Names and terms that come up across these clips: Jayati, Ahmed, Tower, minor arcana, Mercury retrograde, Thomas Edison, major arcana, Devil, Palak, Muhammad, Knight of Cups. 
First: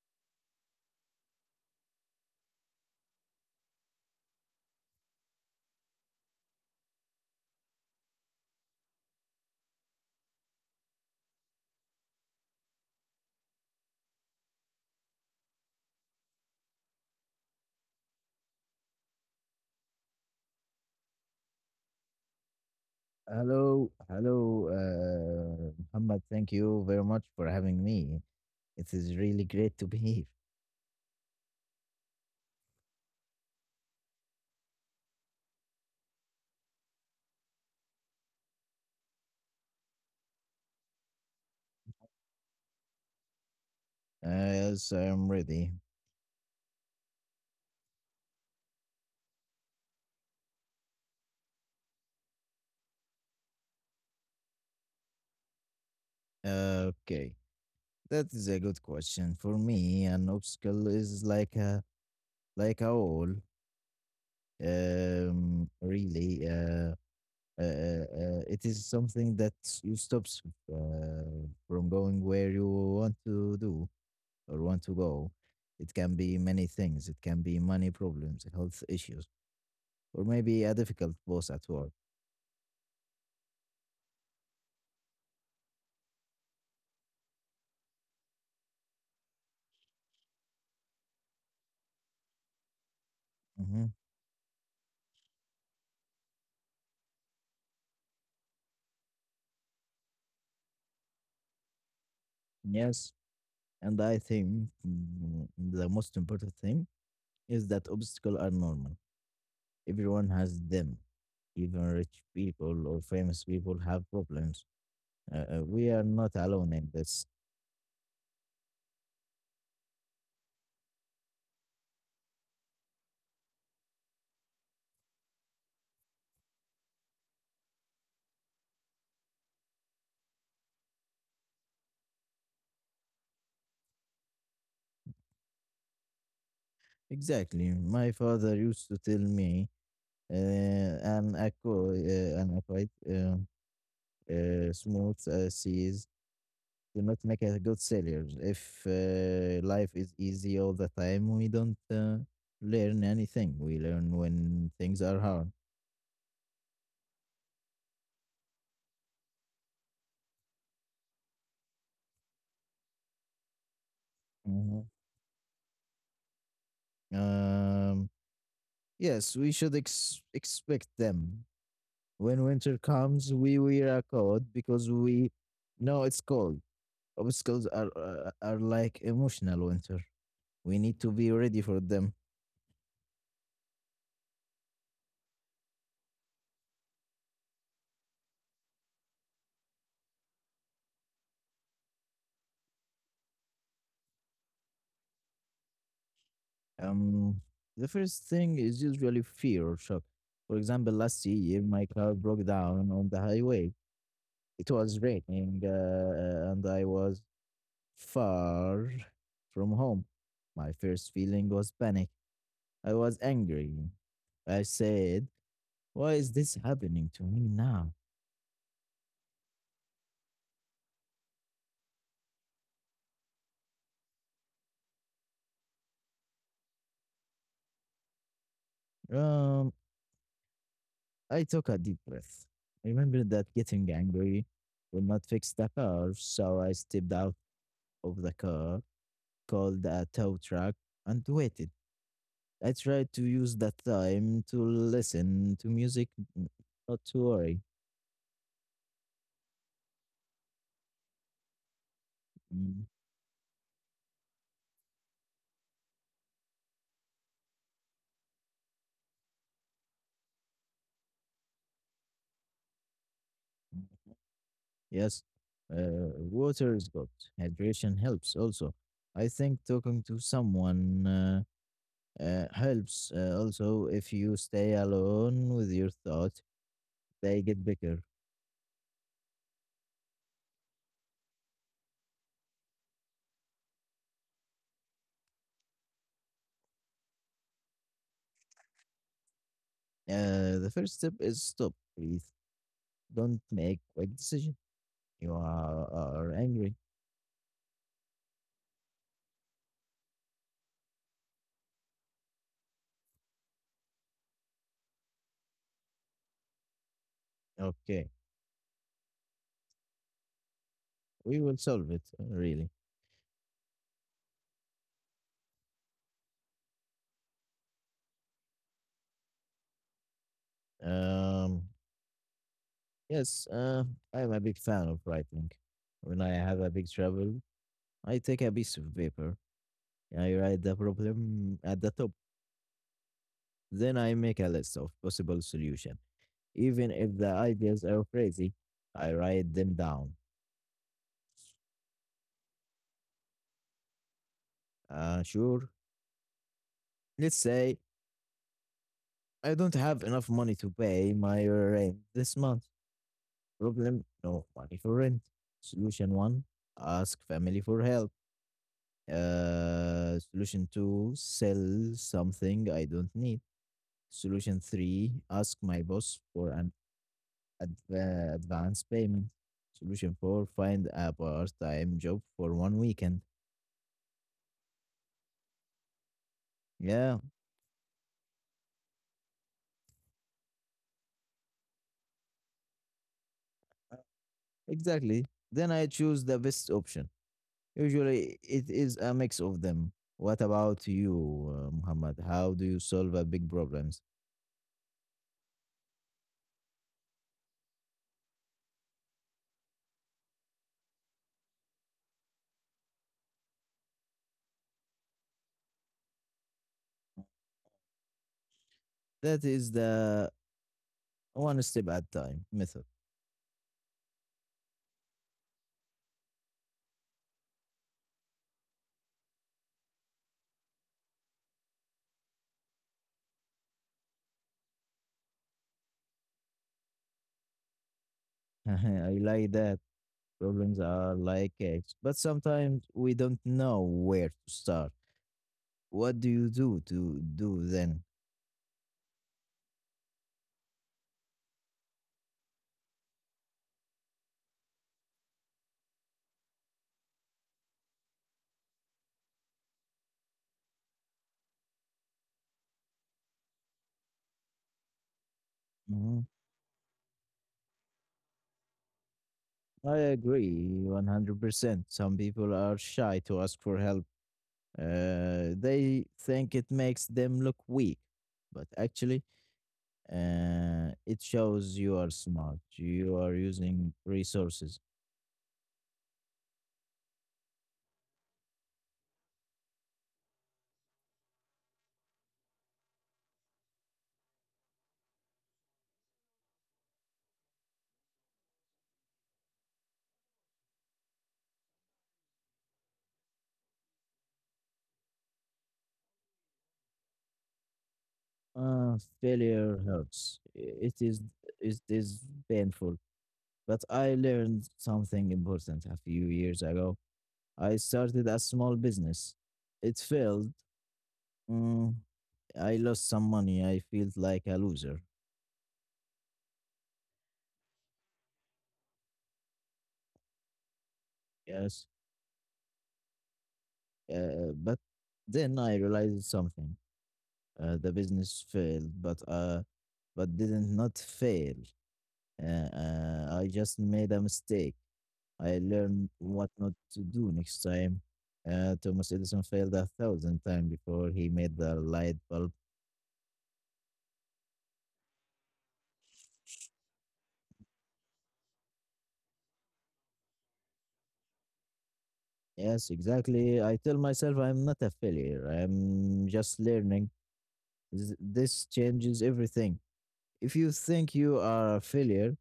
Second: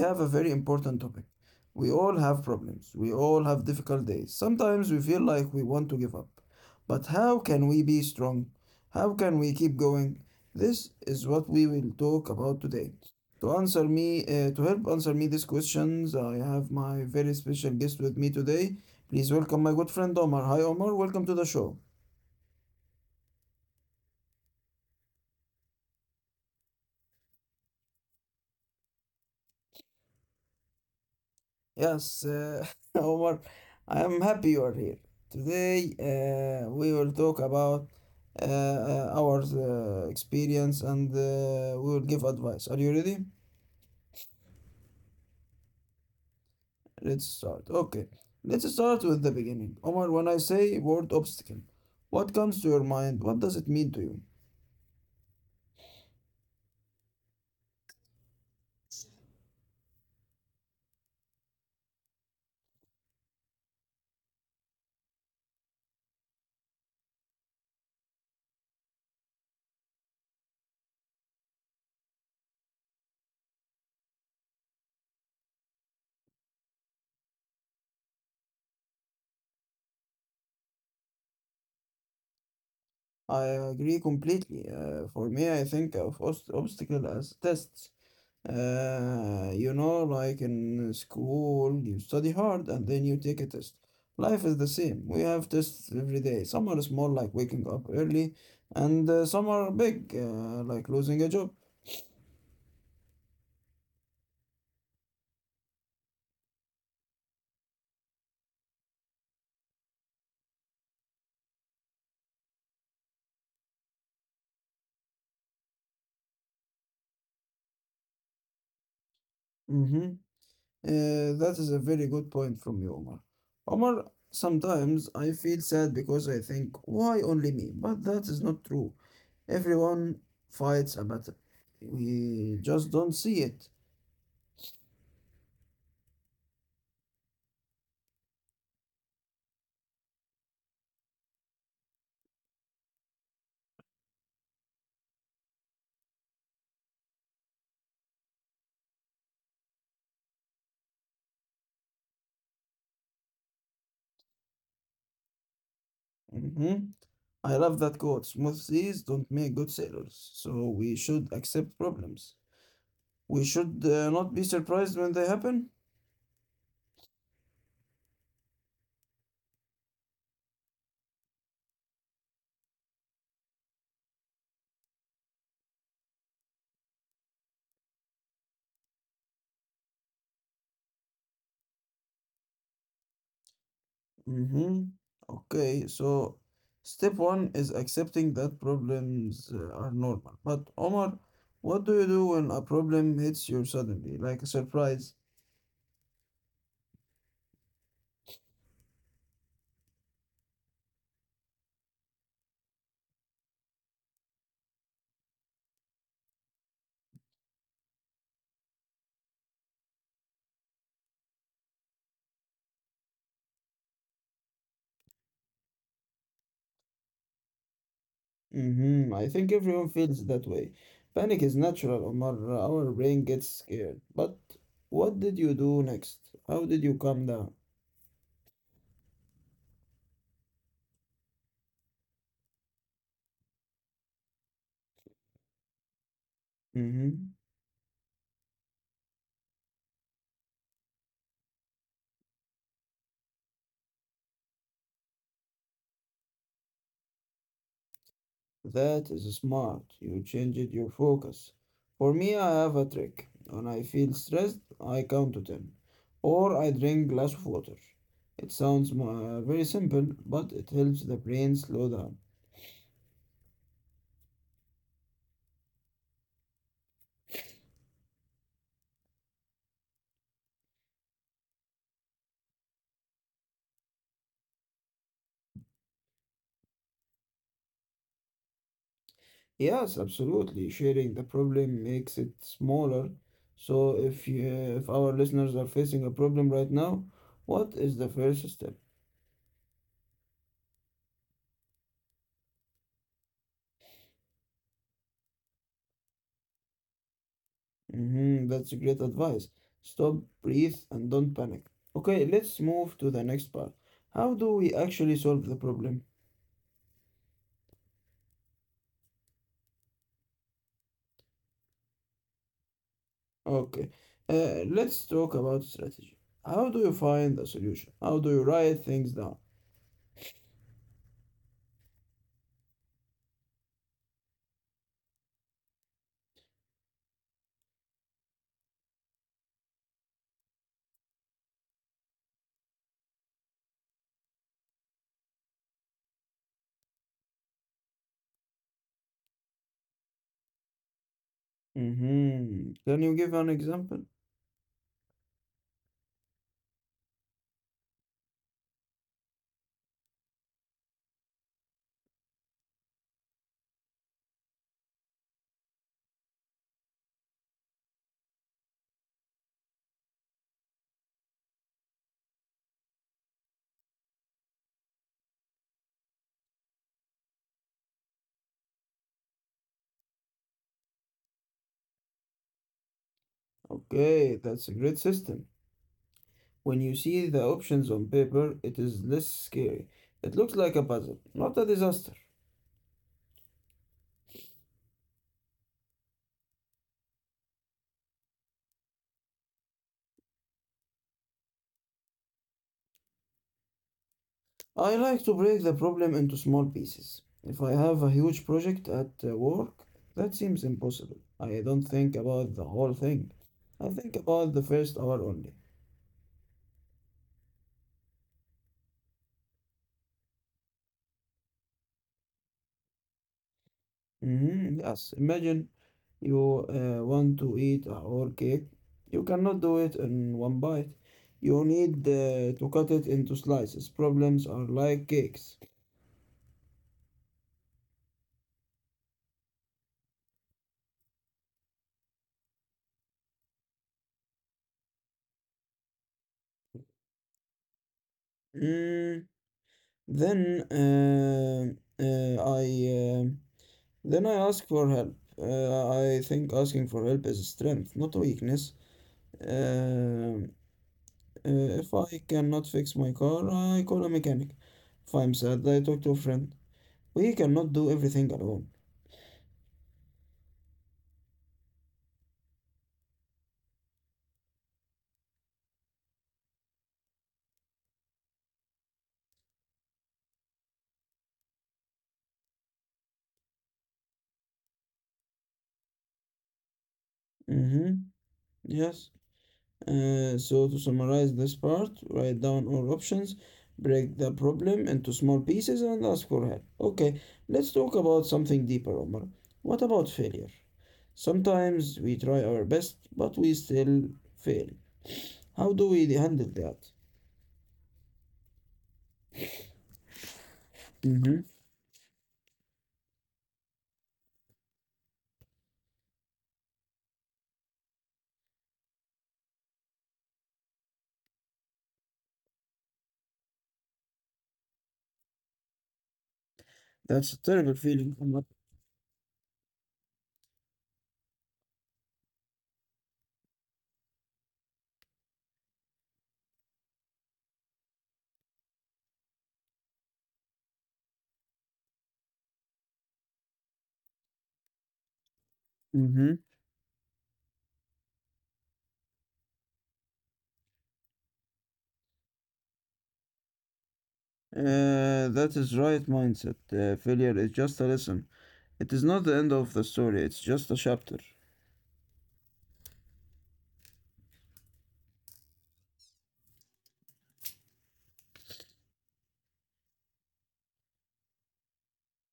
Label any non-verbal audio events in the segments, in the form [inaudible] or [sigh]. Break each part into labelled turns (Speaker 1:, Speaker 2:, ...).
Speaker 1: have a very important topic. We all have problems, we all have difficult days. Sometimes we feel like we want to give up. But how can we be strong? How can we keep going? This is what we will talk about today. To answer me, to help answer me these questions, I have my very special guest with me today. Please welcome my good friend Omar. Hi Omar, welcome to the show.
Speaker 2: Hello, hello, Muhammad. Thank you very much for having me. It is really great to be [laughs] here.
Speaker 1: Yes, [laughs] Omar, I am happy you are here. Today we will talk about our experience, and we will give advice. Are you ready?
Speaker 2: Yes, I'm ready.
Speaker 1: Let's start. Okay, let's start with the beginning. Omar, when I say word obstacle, what comes to your mind? What does it mean to you?
Speaker 2: Okay, that is a good question. For me, an obstacle is like a wall. Really, it is something that you stops from going where you want to do or want to go. It can be many things. It can be money problems, health issues, or maybe a difficult boss at work.
Speaker 1: I agree completely. For me, I think of obstacle as tests. You know, like in school, you study hard and then you take a test.
Speaker 2: Mhm.
Speaker 1: Life is the same. We have tests every day. Some are small, like waking up early, and some are big, like losing a job.
Speaker 2: Yes. And I think, the most important thing is that obstacles are normal. Everyone has them. Even rich people or famous people have problems. We are not alone in this.
Speaker 1: Mm-hmm. That is a very good point from you, Omar. Omar, sometimes I feel sad because I think, why only me? But that is not true. Everyone fights a battle. We just don't see it.
Speaker 2: Exactly. My father used to tell me, uh, an aqua, uh, an aqua, uh, smooth seas do not make us a good sailors. If life is easy all the time, we don't learn anything. We learn when things are hard.
Speaker 1: Mm-hmm. I love that quote. Smooth seas don't make good sailors, so we should accept problems. We should not be
Speaker 2: Mhm.
Speaker 1: surprised when they happen.
Speaker 2: Um, yes, we should expect them. When winter comes, we wear a coat because we know it's cold. Obstacles are like emotional winter. We need to be ready for them.
Speaker 1: Mm-hmm. Okay, so step one is accepting that problems are normal. But Omar, what do you do when a problem hits you suddenly, like a surprise?
Speaker 2: Um, the first thing is usually fear or shock. For example, last year my car broke down on the highway. It was raining, and I was far from home. My first feeling was panic. I was angry. I said, "Why is this happening to me now?"
Speaker 1: Mm-hmm. I think everyone feels that way. Panic is natural, Omar. Our brain gets scared. But what did you do next? How did you calm down?
Speaker 2: Um, I took a deep breath. I remembered that getting angry would not fix the car, so I stepped
Speaker 1: Mm-hmm.
Speaker 2: out of the car, called a tow truck, and waited. I tried to use that time to listen to music, mm, not to worry.
Speaker 1: That is smart. You changed your focus. For me, I
Speaker 2: Mm.
Speaker 1: have a trick. When I feel stressed, I count to 10 or I drink glass of water. It sounds very simple, but it helps the brain slow down.
Speaker 2: Yes, water is good. Hydration helps also. I think talking to someone helps also, if you stay alone with your thoughts, they get bigger.
Speaker 1: Yes, absolutely. Sharing the problem makes it smaller. So if our listeners are facing a problem right now, what is the first step?
Speaker 2: The first step is stop, breathe. Don't make quick decision. You are angry.
Speaker 1: Mhm, that's great advice. Stop, breathe, and don't panic. Okay, let's move to the next part. How do we actually solve the problem?
Speaker 2: Okay, we will solve it, really.
Speaker 1: Okay, let's talk about strategy. How do you find a solution? How do you write things down?
Speaker 2: Um, yes, I am a big fan of writing. When I have a big trouble, I take a piece of paper, I write the problem at the top, then I make a list of possible solution. Even if the ideas are crazy, I write them down.
Speaker 1: Mm-hmm. Can you give an example?
Speaker 2: Sure. Let's say I don't have enough money to pay my rent this month. Problem: no money for rent. Solution one: ask family for help. Solution two, sell something I don't need. Solution three, ask my boss for an advance payment. Solution four, find a part time job for one weekend.
Speaker 1: Okay, that's a great system. When you
Speaker 2: Yeah,
Speaker 1: see the options on paper, it is less scary. It looks like a puzzle, not a disaster.
Speaker 2: exactly. Then I choose the best option. Usually it is a mix of them. What about you, Muhammad? How do you solve a big problems?
Speaker 1: I like to break the problem into small pieces. If I have a huge project at work, that seems impossible. I don't think about the whole thing. I think about the first hour only.
Speaker 2: That is the one step at time method.
Speaker 1: Hmm. Yes, imagine you want to eat a whole cake. You cannot do it in one bite. You need to cut it into slices. Problems are like cakes.
Speaker 2: [laughs] I like that. Problems are like eggs, but sometimes we don't know where to start. What do you do to do then?
Speaker 1: Mm, then uh, uh, I. um Then I ask for help. I think asking for help is a strength, not a weakness. Um, if I cannot fix my car, I call a mechanic. If I'm sad, I talk to a
Speaker 2: Mhm.
Speaker 1: friend. We cannot do everything alone.
Speaker 2: I agree 100%. Some people are shy to ask for help. They think it makes them look weak, but actually, it shows you are smart. You are using resources.
Speaker 1: Mm-hmm. Yes. So to summarize this part, write down all options, break the problem into small pieces, and ask for help. Okay, let's talk about something deeper, Omar. What about failure? Sometimes we try our best, but we still fail. How do we handle that?
Speaker 2: Failure hurts. I- It is
Speaker 1: Mm-hmm.
Speaker 2: it is painful, but I learned something important a few years ago. I started a small business. It failed. Mm, I lost some money. I felt like a loser.
Speaker 1: That's a terrible feeling, Omar.
Speaker 2: Yes. But then I realized something. The business failed, but didn't not fail. Uh, I just made a mistake. I learned
Speaker 1: Mm-hmm.
Speaker 2: what not to do next time. Thomas Edison failed 1,000 times before he made the light bulb.
Speaker 1: That is right mindset. Failure is just a lesson. It is not the end of the story. It's just a chapter.
Speaker 2: Yes, exactly. I tell myself I'm not a failure. I'm just learning. This changes everything. If you think you are a failure,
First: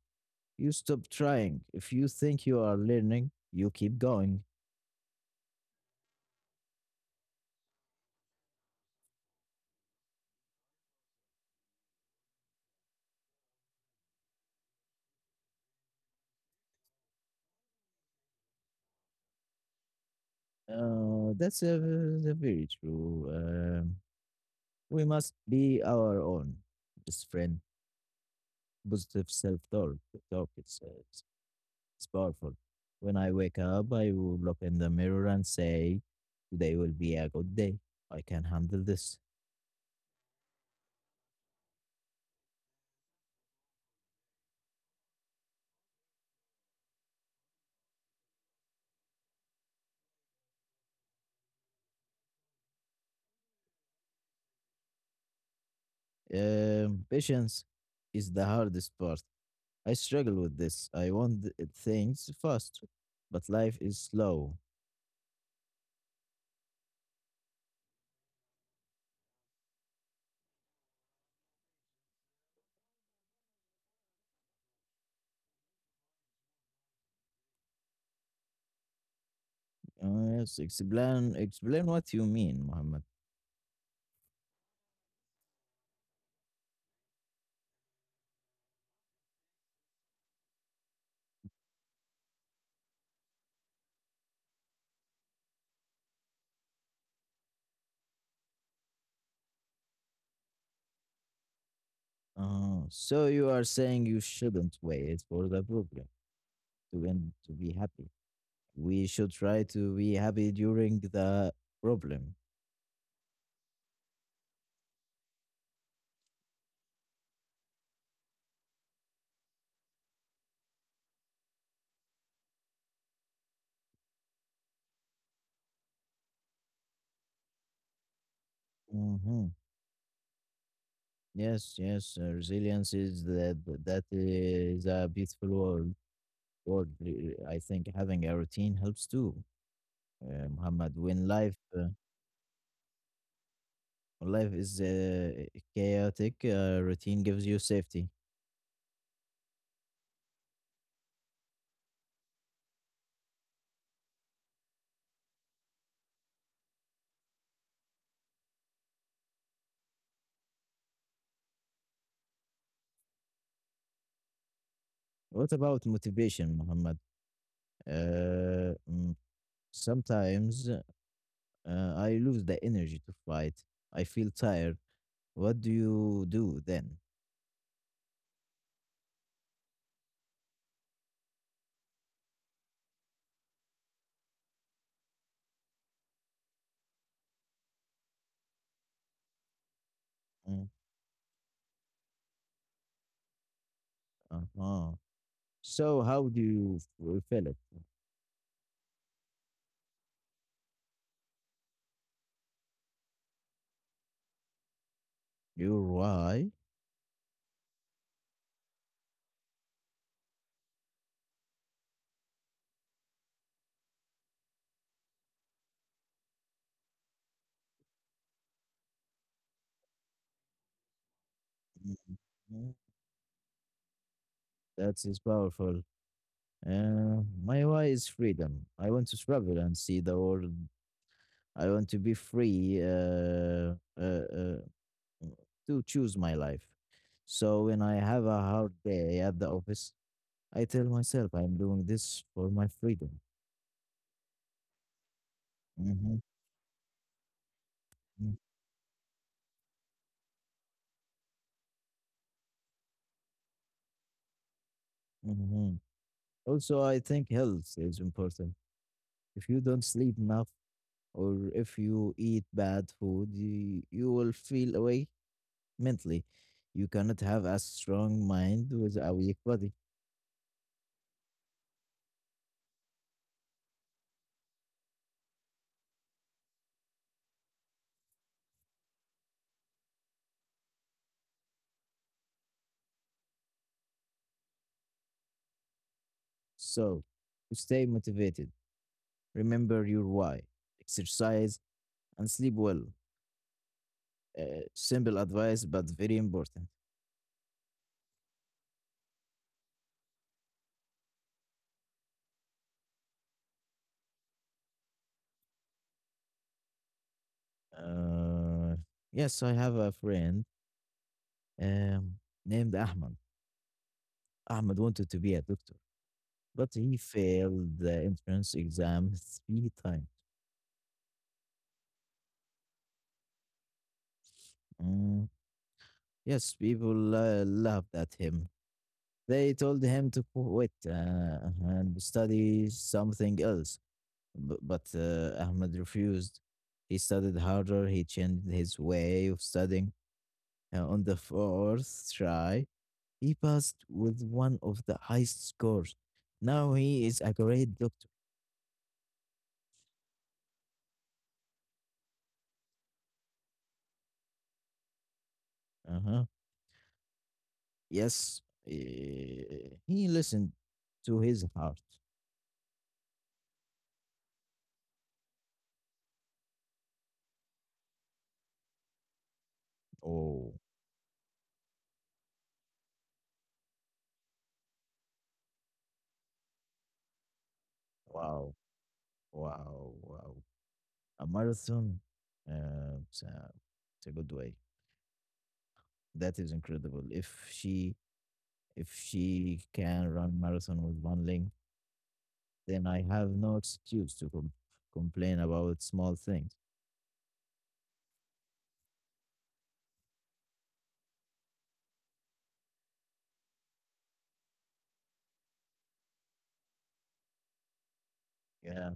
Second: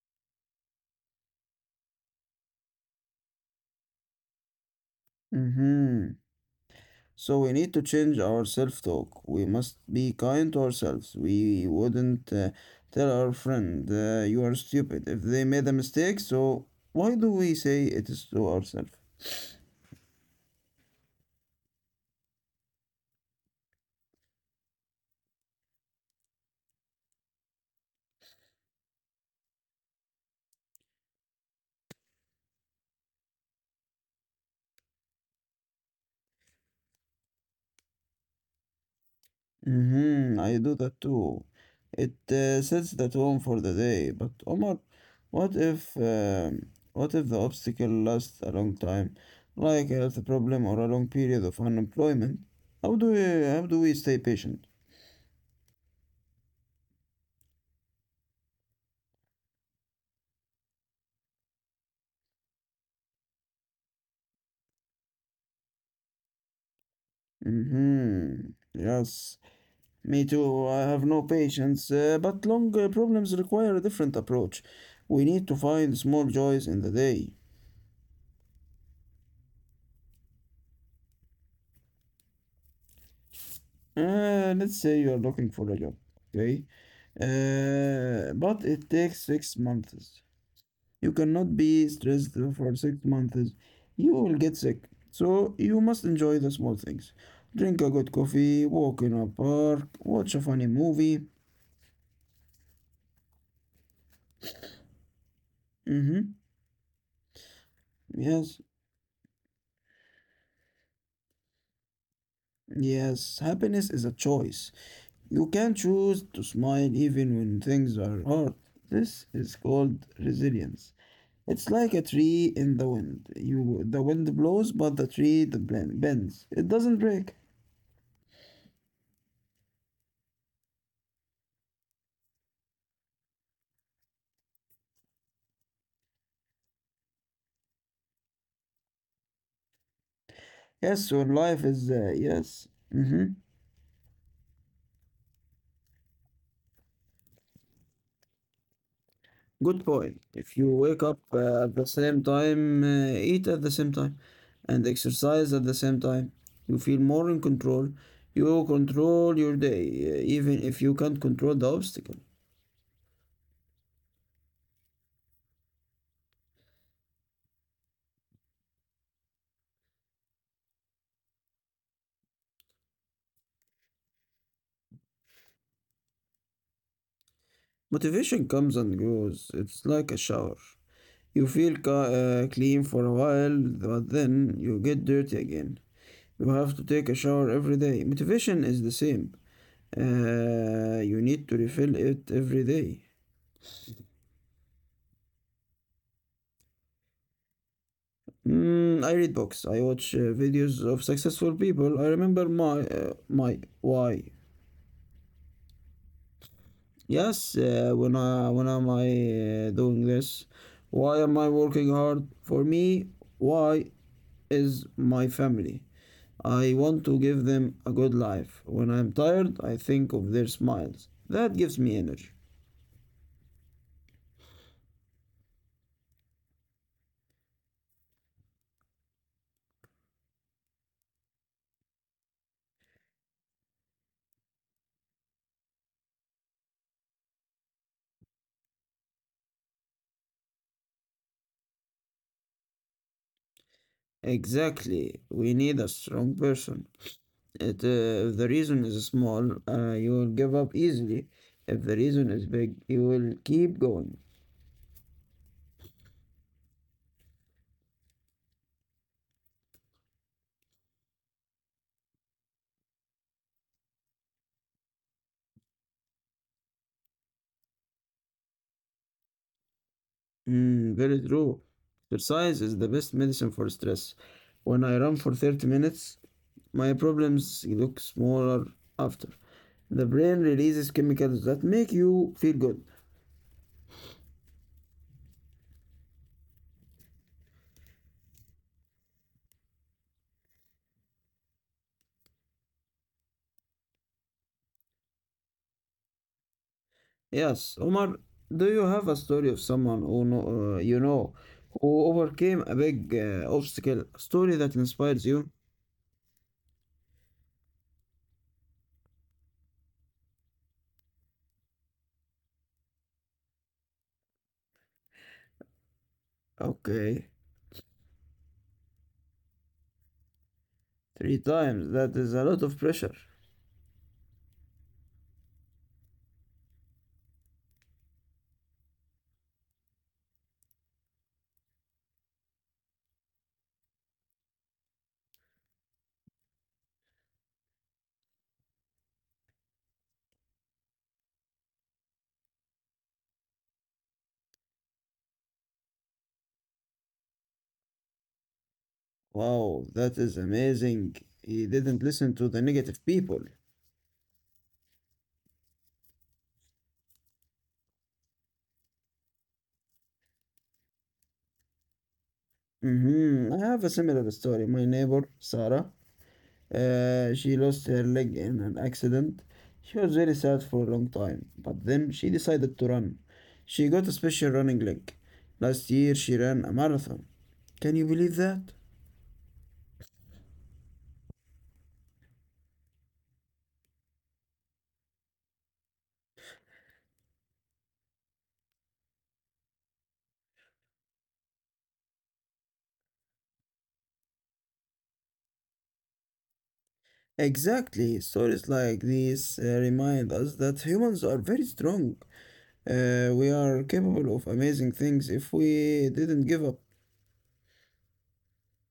Speaker 2: you stop trying. If you think you are learning, you keep going.
Speaker 1: Mm-hmm. So we need to change our self-talk. We must be kind to ourselves. We wouldn't tell our friend you are stupid if they made a mistake. So why do we say it is to ourselves?
Speaker 2: That's very true. We must be our own best friend. Positive self talk. Talk. It's, uh, it's it's powerful. When I wake up, I will look in the mirror and say, "Today will be a good day. I can handle this."
Speaker 1: Mm-hmm, I do that too. It sets the tone for the day. But Omar, what if um, what if the obstacle lasts a long time, like a health problem or a long period of unemployment? How do we stay patient?
Speaker 2: Patience is the hardest part. I struggle with this. I want things fast, but life is slow.
Speaker 1: Mm-hmm. Yes. Me too. I have no patience. But long problems require a different approach. We need to find small joys in the day.
Speaker 2: Yes, explain what you mean, Muhammad.
Speaker 1: Let's say you are looking for a job, okay? But it takes 6 months. You cannot be stressed for 6 months. You will get sick. So you must enjoy the small things. Drink a good coffee, walk in a park, watch a funny movie.
Speaker 2: So you are saying you shouldn't wait for the problem
Speaker 1: Mm-hmm.
Speaker 2: to end to be happy.
Speaker 1: Yes,
Speaker 2: We should try to be happy during the problem.
Speaker 1: yes. Happiness is a choice. You can choose to smile even when things are hard. This is called resilience. It's like a tree in the wind. The wind blows, but the tree bends. It doesn't break.
Speaker 2: Hmm. Yes, yes. Resilience is that that is a beautiful word. I think having a routine helps too. Muhammad,
Speaker 1: Yes,
Speaker 2: when
Speaker 1: your
Speaker 2: life
Speaker 1: life
Speaker 2: uh,
Speaker 1: is yes. Hmm.
Speaker 2: when life is chaotic, routine gives you safety.
Speaker 1: Good point. If you wake up at the same time, eat at the same time, and exercise at the same time, you feel more in control. You control your day, even if you can't control the obstacle.
Speaker 2: What about motivation, Muhammad? Uh, mm, Sometimes I lose the energy to fight. I feel tired. What do you do then?
Speaker 1: Motivation comes and goes. It's like a shower. You feel clean for a while, but then you get dirty again. You have to take a shower every day. Motivation is the same.
Speaker 2: Mm.
Speaker 1: You need to refill it every day.
Speaker 2: Uh-huh. So how do you fulfill it?
Speaker 1: Mm, I read books. I watch videos of successful people. I remember my why.
Speaker 2: Your why?
Speaker 1: Yes, when am I doing this? Why am I working hard? For me, why is my family. I want to give them a good life. When I'm tired, I think of their smiles. That gives me energy.
Speaker 2: Mhm. That is powerful. My why is freedom. I want to travel and see the world. I want to be free to choose my life. So when I have a hard day at the office, I tell myself I'm doing this for my freedom.
Speaker 1: Exactly. We need a
Speaker 2: Hmm.
Speaker 1: strong person. If the reason is small, you will give up easily. If the reason is big, you will keep going.
Speaker 2: Hmm. Also, I think health is important. If you don't sleep enough or if you eat bad food, you will feel away mentally. You cannot have a strong mind with a weak body.
Speaker 1: Mm, very true. Exercise is the best medicine for stress. When I run for 30 minutes, my problems look smaller after. The brain releases chemicals that make you feel good.
Speaker 2: So, to stay motivated, remember your why, exercise, and sleep well. Simple advice, but very important.
Speaker 1: Yes, Omar, do you have a story of someone who know, you know who overcame a big obstacle? A story that inspires you?
Speaker 2: Uh, yes, I have a friend um, named Ahmed. Ahmed wanted to be a doctor, but he
Speaker 1: Okay,
Speaker 2: failed the entrance exam three times.
Speaker 1: three times. That is a lot of pressure.
Speaker 2: Mm, Yes, people laughed at him. They told him to quit, and study something else, but Ahmed refused. He studied harder, he changed his way of studying. On the fourth try, he passed with one of the highest scores. Now he is a great doctor.
Speaker 1: Wow, that is amazing. He didn't listen to the negative people.
Speaker 2: Uh-huh. Yes, he listened to his heart.
Speaker 1: Mm-hmm. I have a similar story. My neighbor, Sarah, she lost her leg in an accident. She was very
Speaker 2: Oh,
Speaker 1: sad for a long time, but then she decided to run. She got a special running leg. Last year, she ran a marathon. Can you believe
Speaker 2: wow,
Speaker 1: that?
Speaker 2: wow, wow. A marathon. Uh, it's, a, it's a good way. That is incredible. If she can run marathon with one leg, then I have no excuse to complain about small things.
Speaker 1: Exactly. Stories like these remind us that humans are very strong. We are capable of amazing things if we didn't give up.
Speaker 2: Yeah,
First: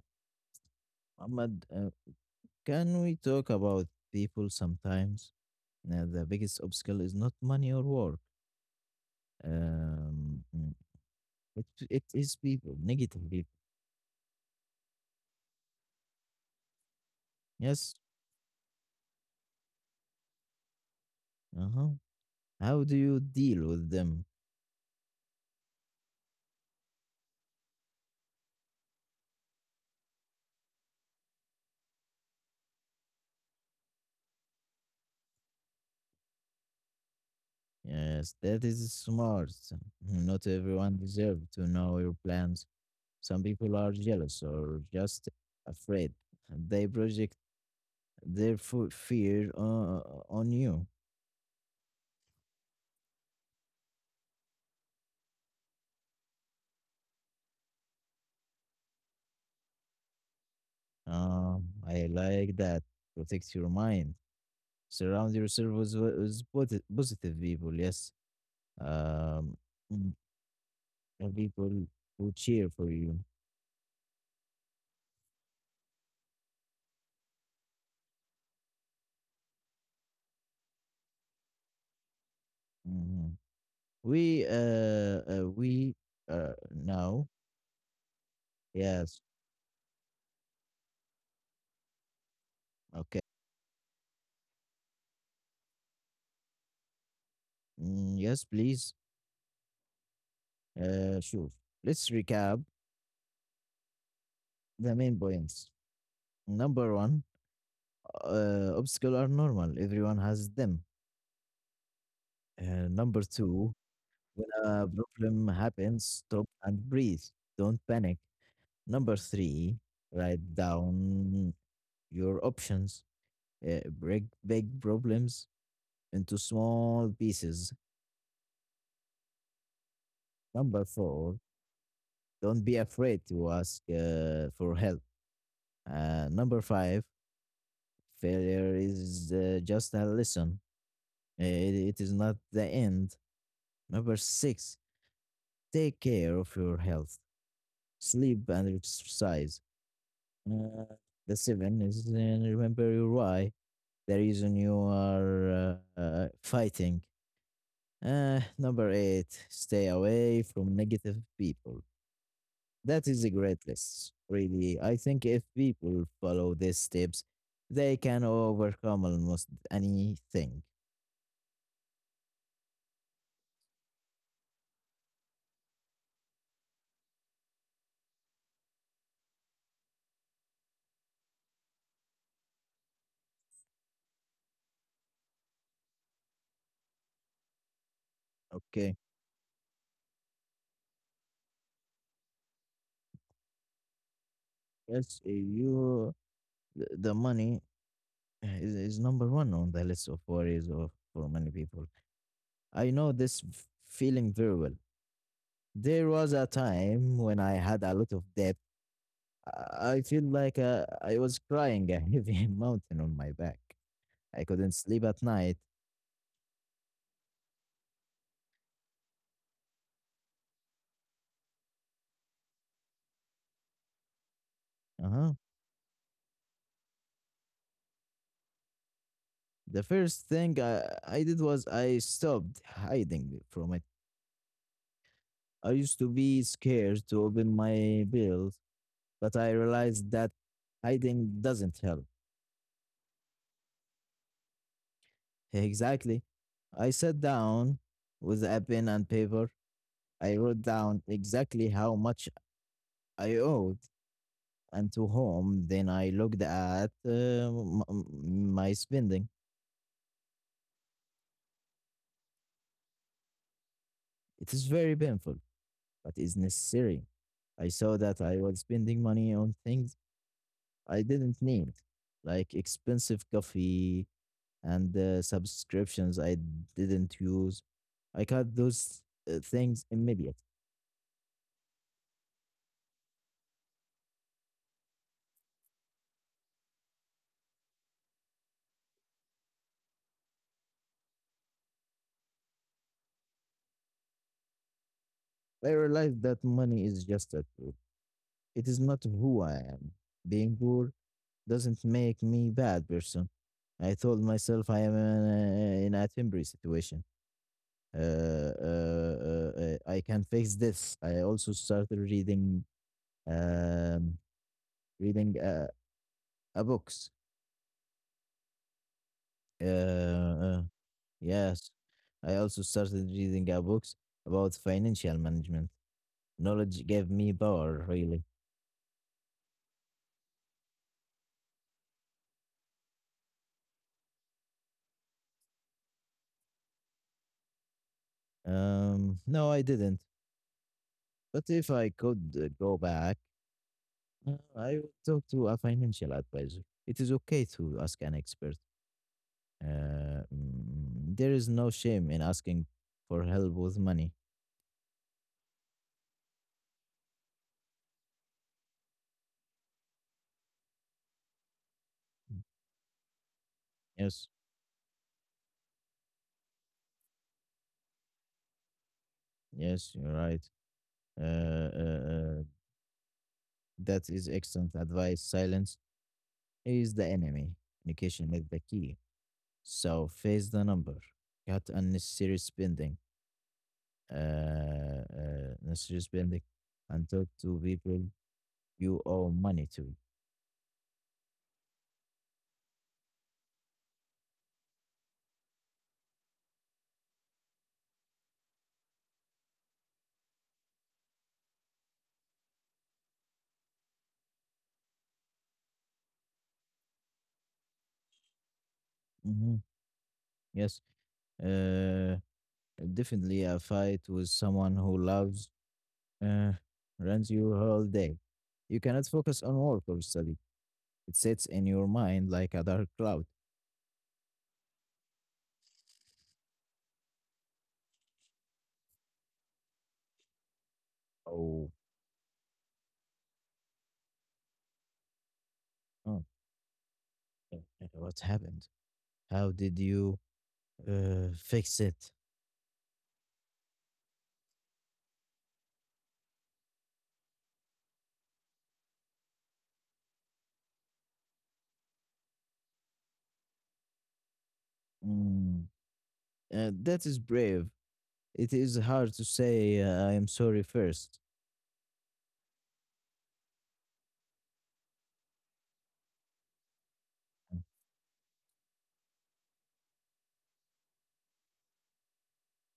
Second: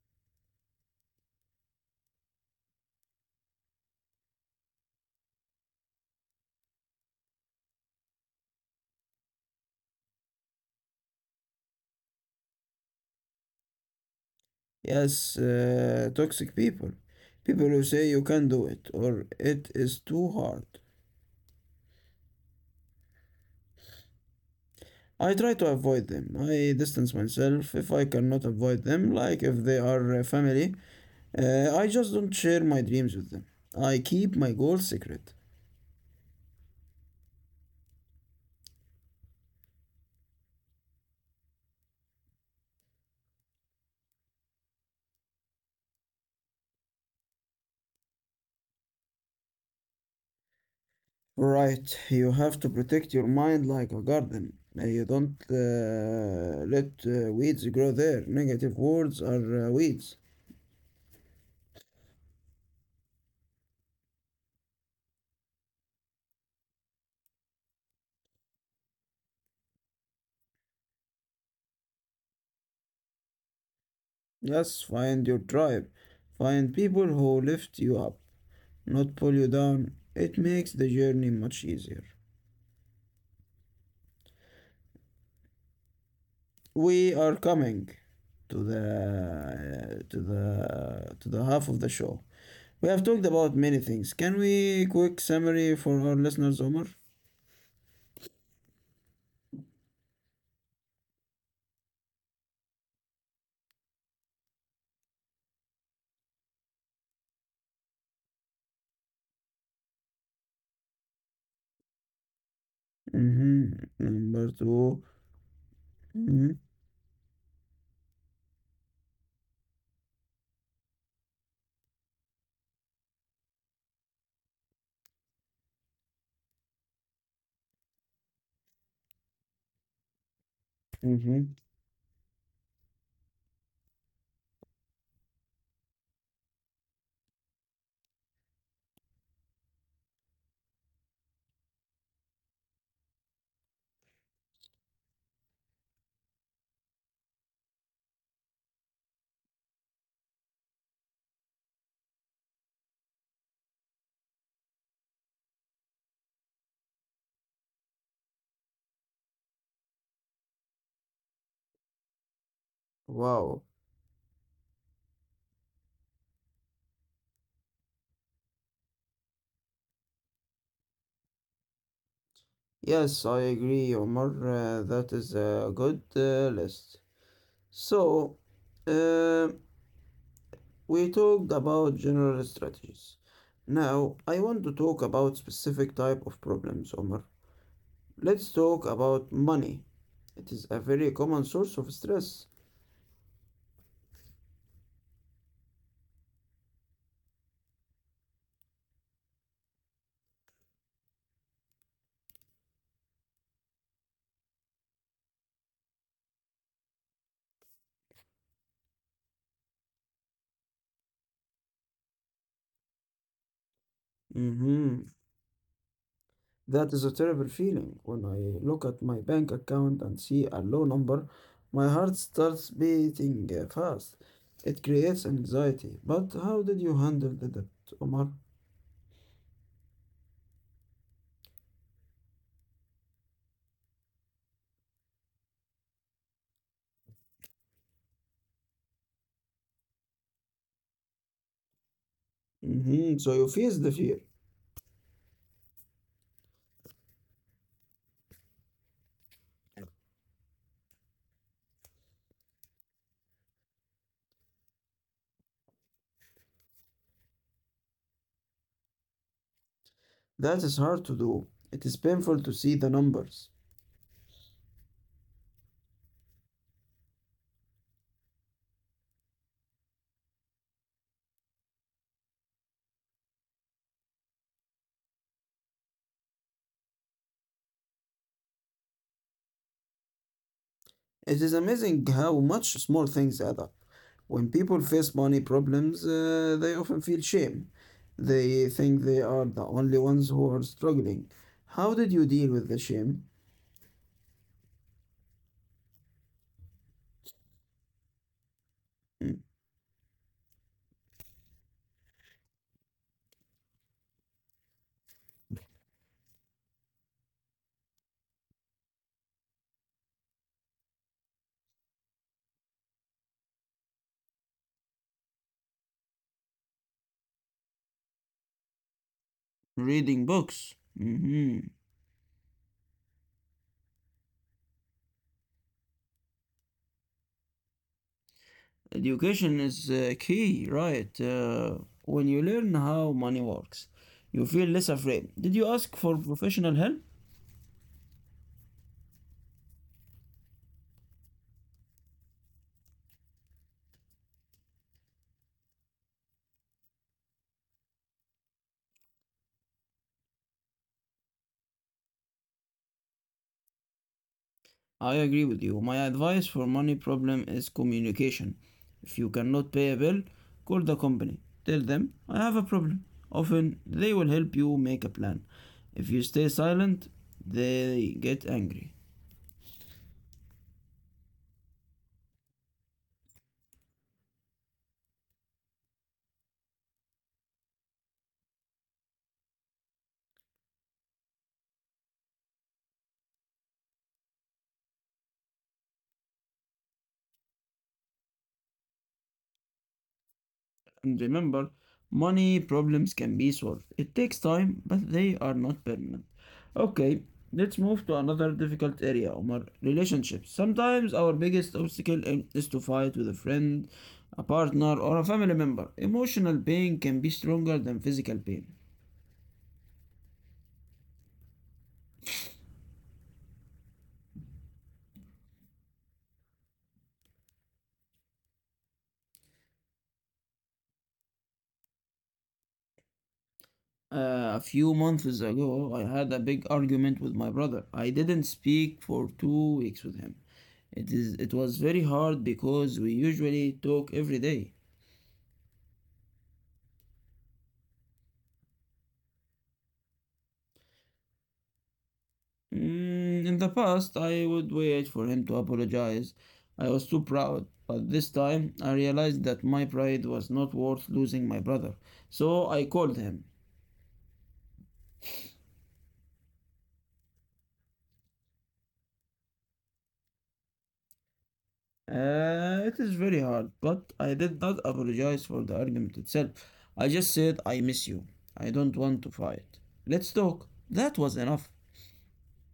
Speaker 2: Muhammad, can we talk about people sometimes? Now, the biggest obstacle is not money or work. Um, mm, it is people, negative people.
Speaker 1: Yes, toxic people. People who
Speaker 2: Yes.
Speaker 1: say you can't do it or it is too hard.
Speaker 2: Uh huh. How do you deal with them?
Speaker 1: I try to avoid them. I distance myself if I cannot avoid them, like if they are family. I just don't share my dreams with them. I keep my goals secret.
Speaker 2: Yes, that is smart. Not everyone deserves to know your plans. Some people are jealous or just afraid. They project their fear on you.
Speaker 1: Right, you have to protect your mind like a garden. You don't let weeds grow there. Negative words are weeds.
Speaker 2: I like that. Protect your mind. Surround yourself with positive people. Yes. Um, mm, and people who cheer for you.
Speaker 1: Yes, find your tribe. Find people who lift you up, not pull you down. It makes the journey much easier.
Speaker 2: Hmm. We uh
Speaker 1: We
Speaker 2: Now.
Speaker 1: are coming to the
Speaker 2: Yes.
Speaker 1: half of the show. We have
Speaker 2: Okay.
Speaker 1: talked about many things. Can we quick summary for our listeners, Omar?
Speaker 2: Mm, yes, please, sure. Let's recap the main points. Number one, obstacles are normal. Everyone has them. Number
Speaker 1: Mm-hmm.
Speaker 2: two,
Speaker 1: Number
Speaker 2: when a
Speaker 1: 2.
Speaker 2: problem happens,
Speaker 1: Mm-hmm.
Speaker 2: stop and breathe. Don't panic. Number three, write down your options. Break big problems into small pieces. Number four,
Speaker 1: Mm-hmm.
Speaker 2: don't be afraid to ask for help. Number five, failure is just a lesson. It is not the end. Number six, take care of your health, sleep and exercise. Uh, the seven is remember your why, the reason you are fighting. Number eight, stay away from negative people. That is a
Speaker 1: Wow.
Speaker 2: great list, really. I think if people follow these steps, they can overcome almost anything.
Speaker 1: Yes, I agree, Omar. That is a good list. So, uh, we talked about general strategies. Now, I want to talk about specific type of problems, Omar. Let's talk
Speaker 2: Okay.
Speaker 1: about money. It is a very common source of stress.
Speaker 2: Yes, the money is number one on the list of worries for many people. I know this feeling very well. There was a time when I had a lot of debt. I feel like I was crying a heavy [laughs] mountain on my back. I couldn't sleep
Speaker 1: Hmm.
Speaker 2: at night.
Speaker 1: That is a terrible feeling. When I look at my bank account and see a low number, my heart starts beating fast. It creates
Speaker 2: Uh-huh.
Speaker 1: anxiety. But how did you handle the debt, Omar?
Speaker 2: The first thing I did was I stopped hiding from it. I used to be scared to open my bills, but I realized that hiding doesn't help.
Speaker 1: Hmm. So you face the fear.
Speaker 2: Exactly. I sat down with a pen and paper. I wrote down exactly how much I owed and to home, then I looked at my spending.
Speaker 1: That is hard to do. It is painful to see the numbers.
Speaker 2: It is very painful, but it's necessary. I saw that I was spending money on things I didn't need, like expensive coffee and subscriptions I didn't use. I cut those things immediately.
Speaker 1: It is amazing how much small things add up. When people face money problems, they often feel shame. They think they are the only ones who are struggling. How did you deal with the shame?
Speaker 2: I realized that money is just a tool. It is not who
Speaker 1: Mm.
Speaker 2: I am. Being poor doesn't make me bad person. I told myself I am in a temporary situation. I can fix this. I also started reading um, reading a books. Uh,
Speaker 1: Reading
Speaker 2: uh,
Speaker 1: books. Hmm.
Speaker 2: yes, I also started reading a books about financial management. Knowledge gave me power, really.
Speaker 1: Education is key, right? When you learn how money works, you feel less afraid. Did you ask for professional help?
Speaker 2: No, I didn't. But if I could go back, I would talk to a financial advisor. It is okay to ask an expert. Uh, there is no shame in asking for help with money.
Speaker 1: I agree with you. My advice for money problem is communication. If you cannot pay a bill, call the company. Tell them I have a problem. Often they
Speaker 2: Yes,
Speaker 1: will help you make a plan. If you stay silent, they get angry.
Speaker 2: yes, you're right. Uh, uh, uh, that is excellent advice. Silence is the enemy. Communication is the key. So face the number. Cut unnecessary spending. Uh, Necessary spending, and talk to people you owe money to.
Speaker 1: And remember, money problems can be solved. It takes time, but they are not permanent. Okay, let's move to another difficult area, Omar relationships. Sometimes our biggest obstacle is to fight with a friend, a partner, or a family member. Emotional pain can be stronger than physical pain.
Speaker 2: Hmm. Yes. Uh, Definitely a fight with someone who loves uh, runs you whole day. You cannot focus on work or study. It sits in your mind like a dark cloud.
Speaker 1: A few months ago, I had a big argument with my brother. I didn't speak for 2 weeks with him. It is it
Speaker 2: Oh,
Speaker 1: was very hard because we usually talk every day.
Speaker 2: oh, uh, uh, what happened? How did you fix it?
Speaker 1: Mm, in the past, I would wait for him to apologize. I was too proud, but this time I realized that my pride was not worth losing my brother, so I called him.
Speaker 2: Mm, that is brave. It is hard to say, I am sorry first.
Speaker 1: It is very hard, but I did not apologize for the argument itself. I just said, I miss you. I don't want to fight. Let's talk. That was enough.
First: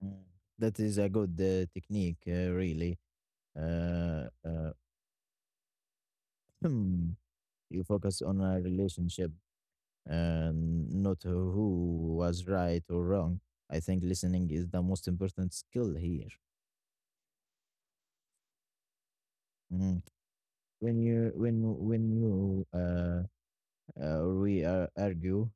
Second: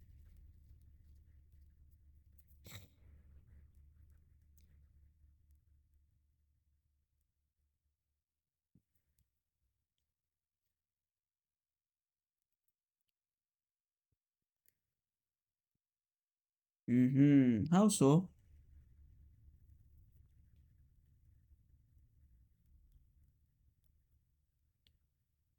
Speaker 2: Mm, That is a good technique, really. Uh, uh, [clears throat] you focus on a relationship and not who was right or wrong. I think listening is the most important skill here.
Speaker 1: Mm-hmm. How so?
Speaker 2: Mm. When you we argue,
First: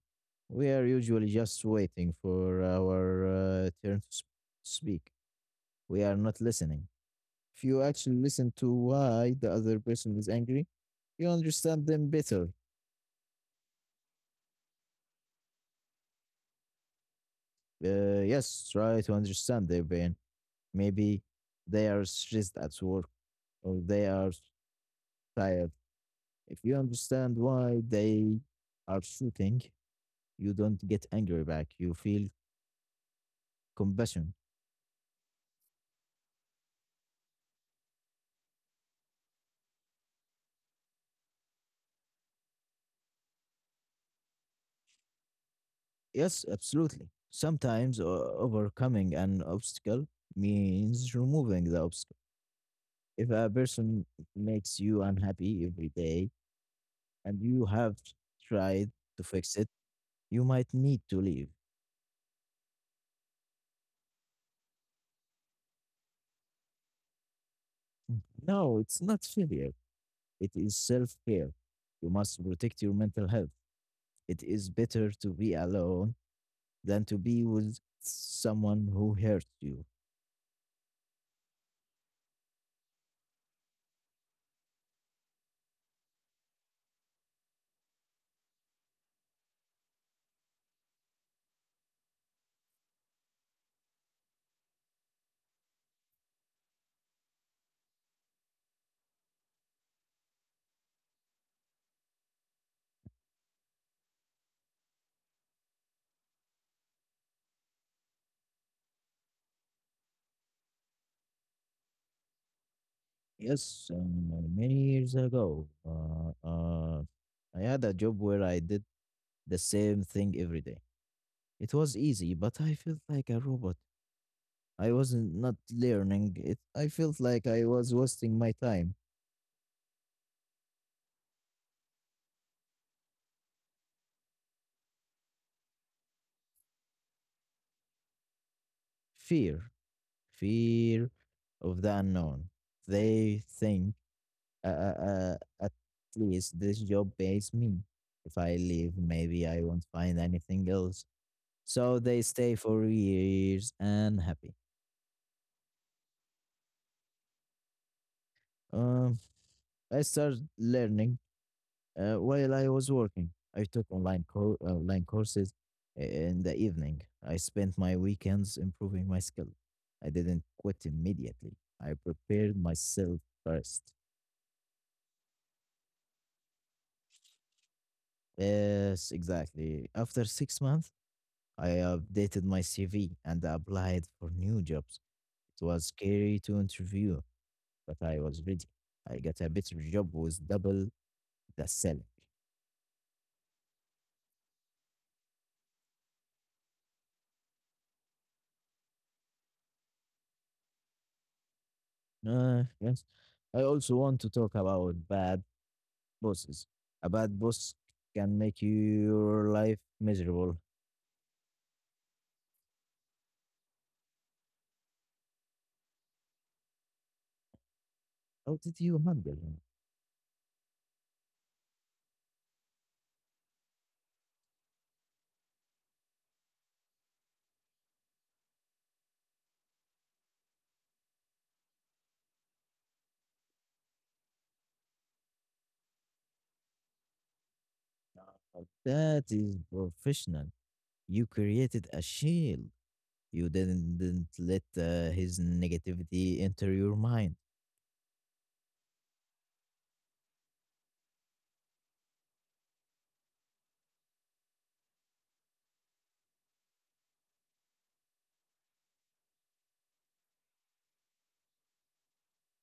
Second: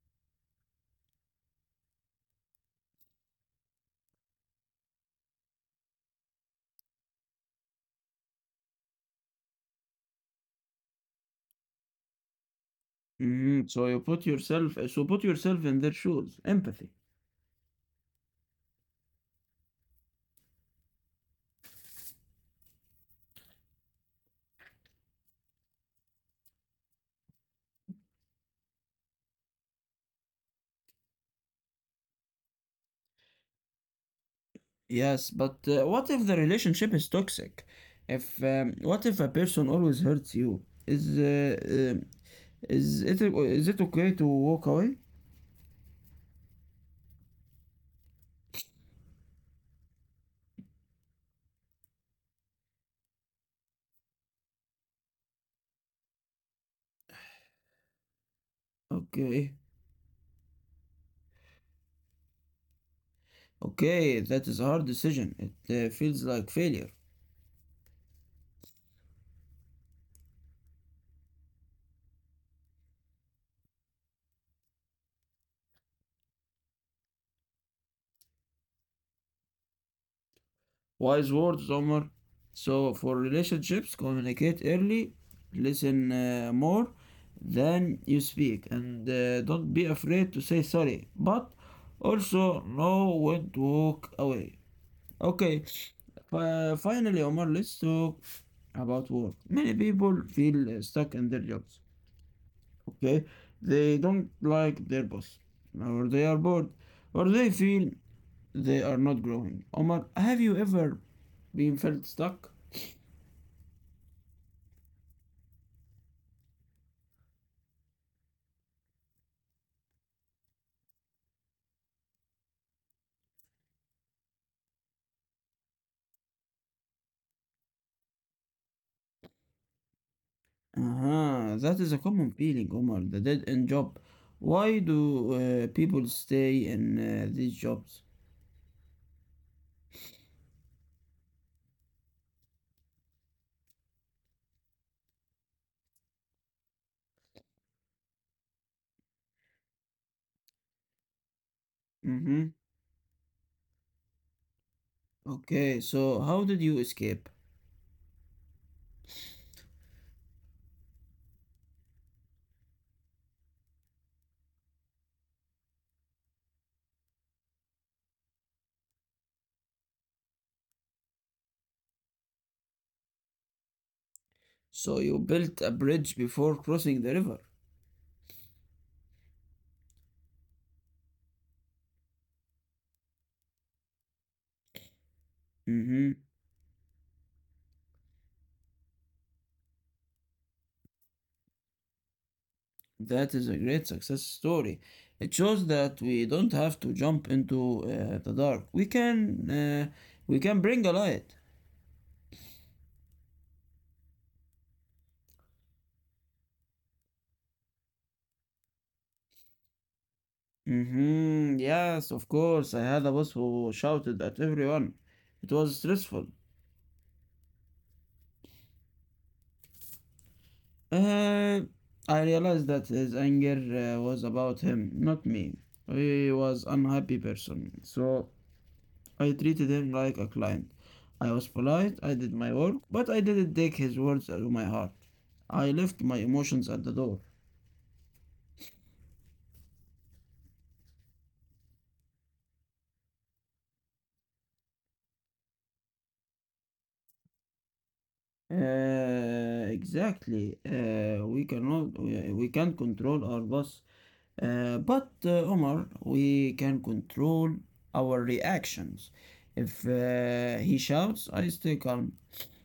Speaker 2: we are usually just waiting for our turn to speak. We are not listening. If you actually listen to why the other person is angry, you understand them better.
Speaker 1: Mm-hmm. So put yourself in their shoes. Empathy.
Speaker 2: Yes, try to understand their pain. Maybe they are stressed at work, or they are tired. If you understand why they are shooting, you don't get angry back. You feel compassion.
Speaker 1: Yes, but what if the relationship is toxic? If What if a person always hurts you? Is uh, um, is it okay to walk away?
Speaker 2: Yes, absolutely. Sometimes overcoming an obstacle means removing the obstacle. If a person makes you unhappy every day and you have tried to
Speaker 1: Okay,
Speaker 2: fix it, you might need to leave.
Speaker 1: okay, that is a hard decision. It feels like failure.
Speaker 2: No, it's not failure. It is self care. You must protect your mental health. It is better to be alone than to be with someone who hurts you.
Speaker 1: Wise words, Omar. So for relationships, communicate early, listen more than you speak, and don't be afraid to say sorry. But also know when to walk away. Okay, finally, Omar, let's talk about work. Many people feel stuck in their jobs. Okay, they don't like their boss, or they are bored, or they feel they are not growing. Omar, have you ever been felt stuck?
Speaker 2: Yes, many years ago, I had a job where I did the same thing every day. It was easy, but I felt like a robot. I wasn't not learning it. I felt like I was wasting my time.
Speaker 1: Uh-huh, that is a common feeling, Omar, the dead end job. Why do people stay in these jobs?
Speaker 2: Fear, fear of the unknown. They think uh, uh, uh, at least this job pays me. If I leave, maybe I won't find anything else. So they stay
Speaker 1: Mm-hmm.
Speaker 2: for years and happy.
Speaker 1: Okay, so how did you escape?
Speaker 2: Um, I started learning while I was working. I took online online courses in the evening. I spent my weekends improving my skill. I didn't quit immediately. I prepared myself first.
Speaker 1: So you built a bridge before crossing the river.
Speaker 2: Yes, exactly. After 6 months, I updated my CV and applied for new jobs. It was
Speaker 1: Mhm.
Speaker 2: scary to interview, but I was ready. I got a better job with double. That's selling.
Speaker 1: That is a great success story. It shows that we don't have to jump into the dark. We can bring a light.
Speaker 2: Yes. I also want to talk about bad bosses. A bad boss can make your life miserable.
Speaker 1: Mm-hmm. Yes, of course. I had a boss who shouted at everyone. It was stressful.
Speaker 2: How did you handle him?
Speaker 1: Uh, I realized that his anger was about him, not me. He was unhappy person. So I treated him like a client. I was polite, I did my work, but I didn't take his words to my heart. I left my emotions at the door.
Speaker 2: That is professional. You created a shield. You didn't let his negativity enter your mind.
Speaker 1: Exactly. We cannot, we can't control our boss. But, Omar, we can control our reactions. If he shouts, I stay calm.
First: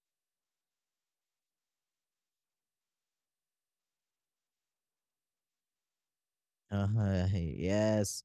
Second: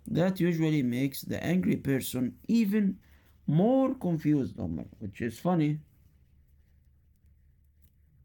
Speaker 1: That usually makes the angry person even more confused, Omar, which is funny.
Speaker 2: [laughs] Yes,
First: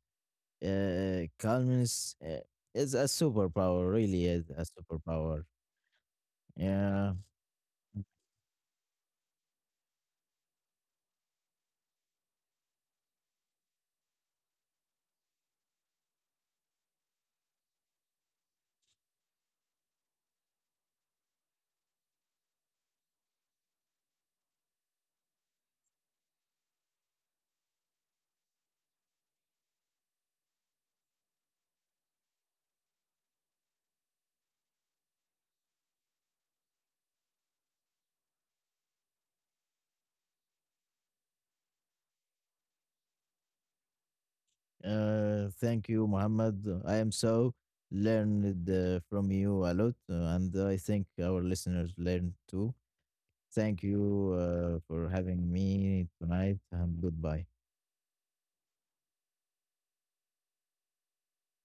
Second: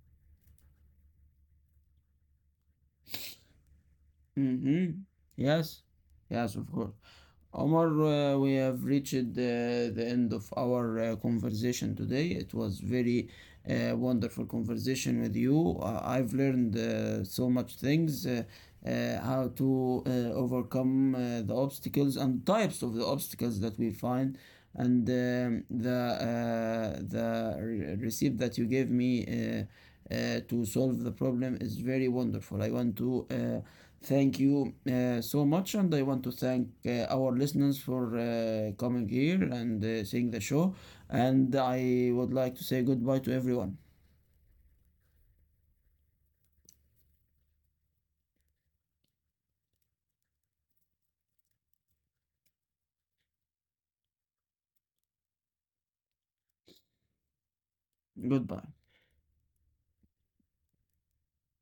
Speaker 2: calmness is a superpower, really is a
Speaker 1: Mm-hmm.
Speaker 2: superpower.
Speaker 1: Yes, yes, of course.
Speaker 2: Yeah.
Speaker 1: Omar, we have reached the end of our conversation today. It was very wonderful conversation with you. I've learned so much things, how to overcome the obstacles and types of the obstacles that we find, and the receipt that you gave me to solve the problem is very wonderful. I want to. Thank you so much, and I want to thank our listeners for coming here and seeing the show. And I would like to say goodbye to everyone.
Speaker 2: Thank you, Muhammad. I am so learned from you a lot, and I think our listeners learned too. Thank you for having me tonight, and goodbye.
Speaker 1: Goodbye.